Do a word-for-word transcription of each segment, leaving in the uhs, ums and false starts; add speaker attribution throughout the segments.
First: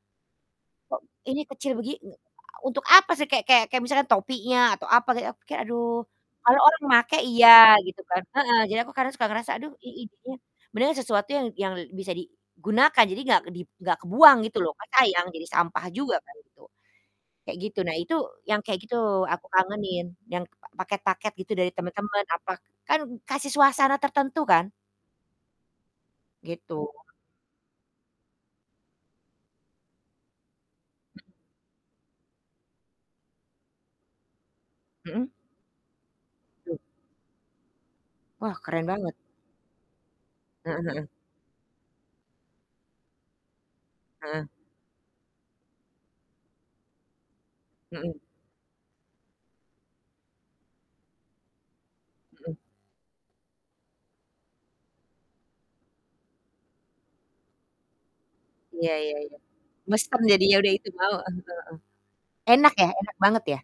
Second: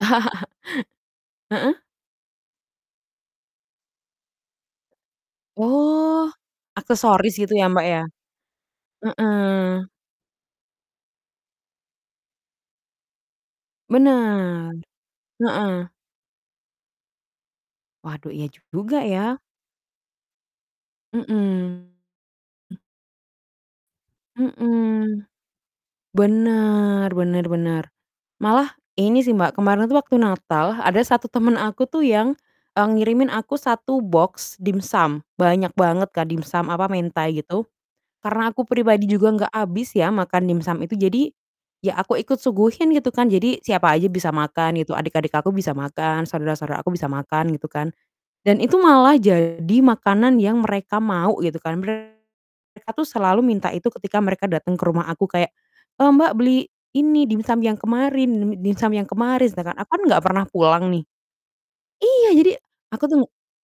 Speaker 1: Ini kecil
Speaker 2: Heeh.
Speaker 1: begin untuk apa sih, kayak kayak kayak misalkan topinya atau apa gitu, aku kayak aduh
Speaker 2: Oh,
Speaker 1: kalau orang makai
Speaker 2: aksesoris
Speaker 1: iya
Speaker 2: gitu ya, Mbak,
Speaker 1: gitu
Speaker 2: ya?
Speaker 1: kan heeh. Jadi, aku kadang suka ngerasa aduh
Speaker 2: Heeh.
Speaker 1: ih ih dia beneran sesuatu yang yang bisa digunakan. Jadi gak di gak kebuang gitu
Speaker 2: Benar,
Speaker 1: loh, kan sayang jadi sampah
Speaker 2: heeh.
Speaker 1: juga kan itu, kayak gitu. Nah, itu
Speaker 2: Waduh, iya
Speaker 1: yang kayak gitu
Speaker 2: juga ya?
Speaker 1: aku kangenin yang paket-paket gitu dari
Speaker 2: Mhm.
Speaker 1: temen-temen apa, kan kasih suasana tertentu kan?
Speaker 2: Mhm.
Speaker 1: Gitu.
Speaker 2: Benar benar benar. Malah ini sih Mbak, kemarin tuh waktu Natal ada satu
Speaker 1: Hmm.
Speaker 2: temen aku tuh yang, e ngirimin aku satu boks dimsum.
Speaker 1: Mhm.
Speaker 2: Banyak banget Kak dimsum
Speaker 1: Tuh.
Speaker 2: apa, mentai gitu karena
Speaker 1: Wah,
Speaker 2: aku
Speaker 1: keren
Speaker 2: pribadi
Speaker 1: banget.
Speaker 2: juga enggak habis ya makan
Speaker 1: Heeh
Speaker 2: dimsum itu,
Speaker 1: heeh.
Speaker 2: jadi ya aku ikut suguhin gitu kan, jadi siapa aja bisa
Speaker 1: Heeh.
Speaker 2: makan gitu, adik-adik aku bisa makan, saudara-saudara aku bisa makan gitu kan,
Speaker 1: Mhm.
Speaker 2: dan itu malah jadi makanan yang mereka mau gitu kan.
Speaker 1: Mhm.
Speaker 2: Mereka tuh selalu minta itu ketika mereka datang ke rumah aku kayak, "Eee, Mbak, beli ini dimsum yang kemarin dimsum
Speaker 1: Iya
Speaker 2: yang
Speaker 1: iya iya.
Speaker 2: kemarin," sedangkan aku kan enggak
Speaker 1: Mesem
Speaker 2: pernah
Speaker 1: jadinya udah itu
Speaker 2: pulang nih
Speaker 1: mau heeh
Speaker 2: iya, jadi
Speaker 1: heeh, enak ya?
Speaker 2: aku
Speaker 1: Enak
Speaker 2: tuh
Speaker 1: banget ya?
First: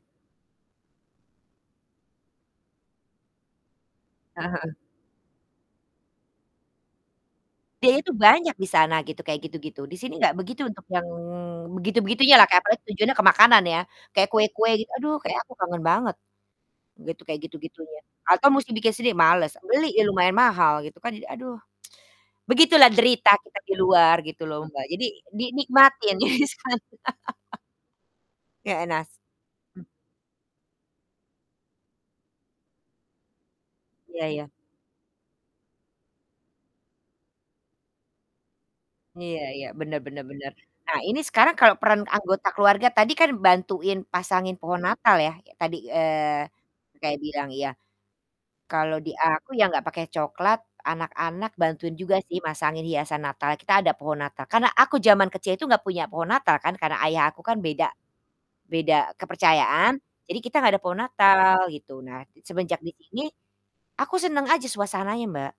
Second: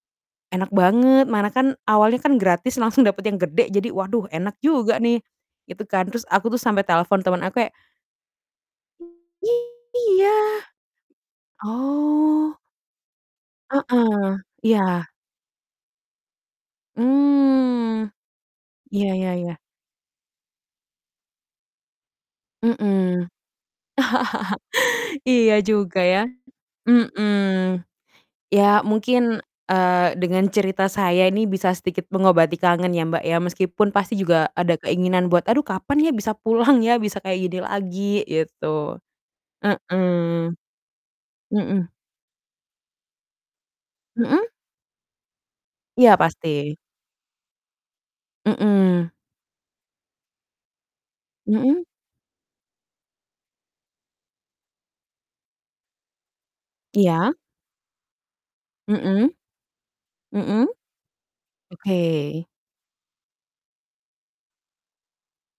Speaker 2: enak banget mana kan awalnya kan gratis langsung dapat yang gede, jadi waduh
Speaker 1: Heeh
Speaker 2: enak
Speaker 1: heeh.
Speaker 2: juga nih, gitu kan. Terus aku tuh sampai telepon teman aku kayak
Speaker 1: Dia itu banyak di sana gitu kayak gitu-gitu, di sini enggak
Speaker 2: Iya?
Speaker 1: begitu untuk yang begitu-begitunya lah,
Speaker 2: Oh.
Speaker 1: kayak apalagi tujuannya ke makanan ya, kayak
Speaker 2: Heeh,
Speaker 1: kue-kue gitu.
Speaker 2: iya.
Speaker 1: Aduh kayak aku kangen banget gitu, kayak gitu-gitunya
Speaker 2: Mmm.
Speaker 1: atau mesti bikin
Speaker 2: Iya
Speaker 1: sendiri
Speaker 2: iya
Speaker 1: males,
Speaker 2: iya.
Speaker 1: beli ya lumayan mahal gitu kan. Jadi aduh begitulah
Speaker 2: Mhm.
Speaker 1: derita kita di luar gitu loh, Mbak. Jadi
Speaker 2: Iya juga
Speaker 1: dinikmatin
Speaker 2: ya,
Speaker 1: ya disana.
Speaker 2: mhm, ya
Speaker 1: Kayak anas.
Speaker 2: mungkin,
Speaker 1: Mmm.
Speaker 2: eee, dengan cerita saya ini bisa sedikit mengobati kangen ya, Mbak, ya. Meskipun pasti
Speaker 1: Iya iya.
Speaker 2: juga ada keinginan buat, "Aduh kapan ya bisa pulang ya, bisa kayak gini lagi?" Gitu.
Speaker 1: Iya iya, bener bener bener.
Speaker 2: Heeh,
Speaker 1: Nah, ini sekarang kalau
Speaker 2: mhm.
Speaker 1: peran anggota keluarga tadi kan bantuin
Speaker 2: Mhm?
Speaker 1: pasangin pohon Natal ya kayak tadi,
Speaker 2: Iya,
Speaker 1: eee,
Speaker 2: pasti.
Speaker 1: kayak bilang, iya. Kalau di
Speaker 2: Mhm.
Speaker 1: aku ya nggak pakai cokelat, anak-anak
Speaker 2: Mhm?
Speaker 1: bantuin juga sih masangin hiasan Natal. Kita ada pohon Natal, karena aku zaman kecil itu nggak punya pohon Natal kan karena ayah
Speaker 2: Iya.
Speaker 1: aku kan beda beda
Speaker 2: Mhm,
Speaker 1: kepercayaan, jadi kita
Speaker 2: mhm.
Speaker 1: nggak ada pohon Natal, gitu. Nah,
Speaker 2: Oke.
Speaker 1: semenjak di sini aku seneng aja suasananya, Mbak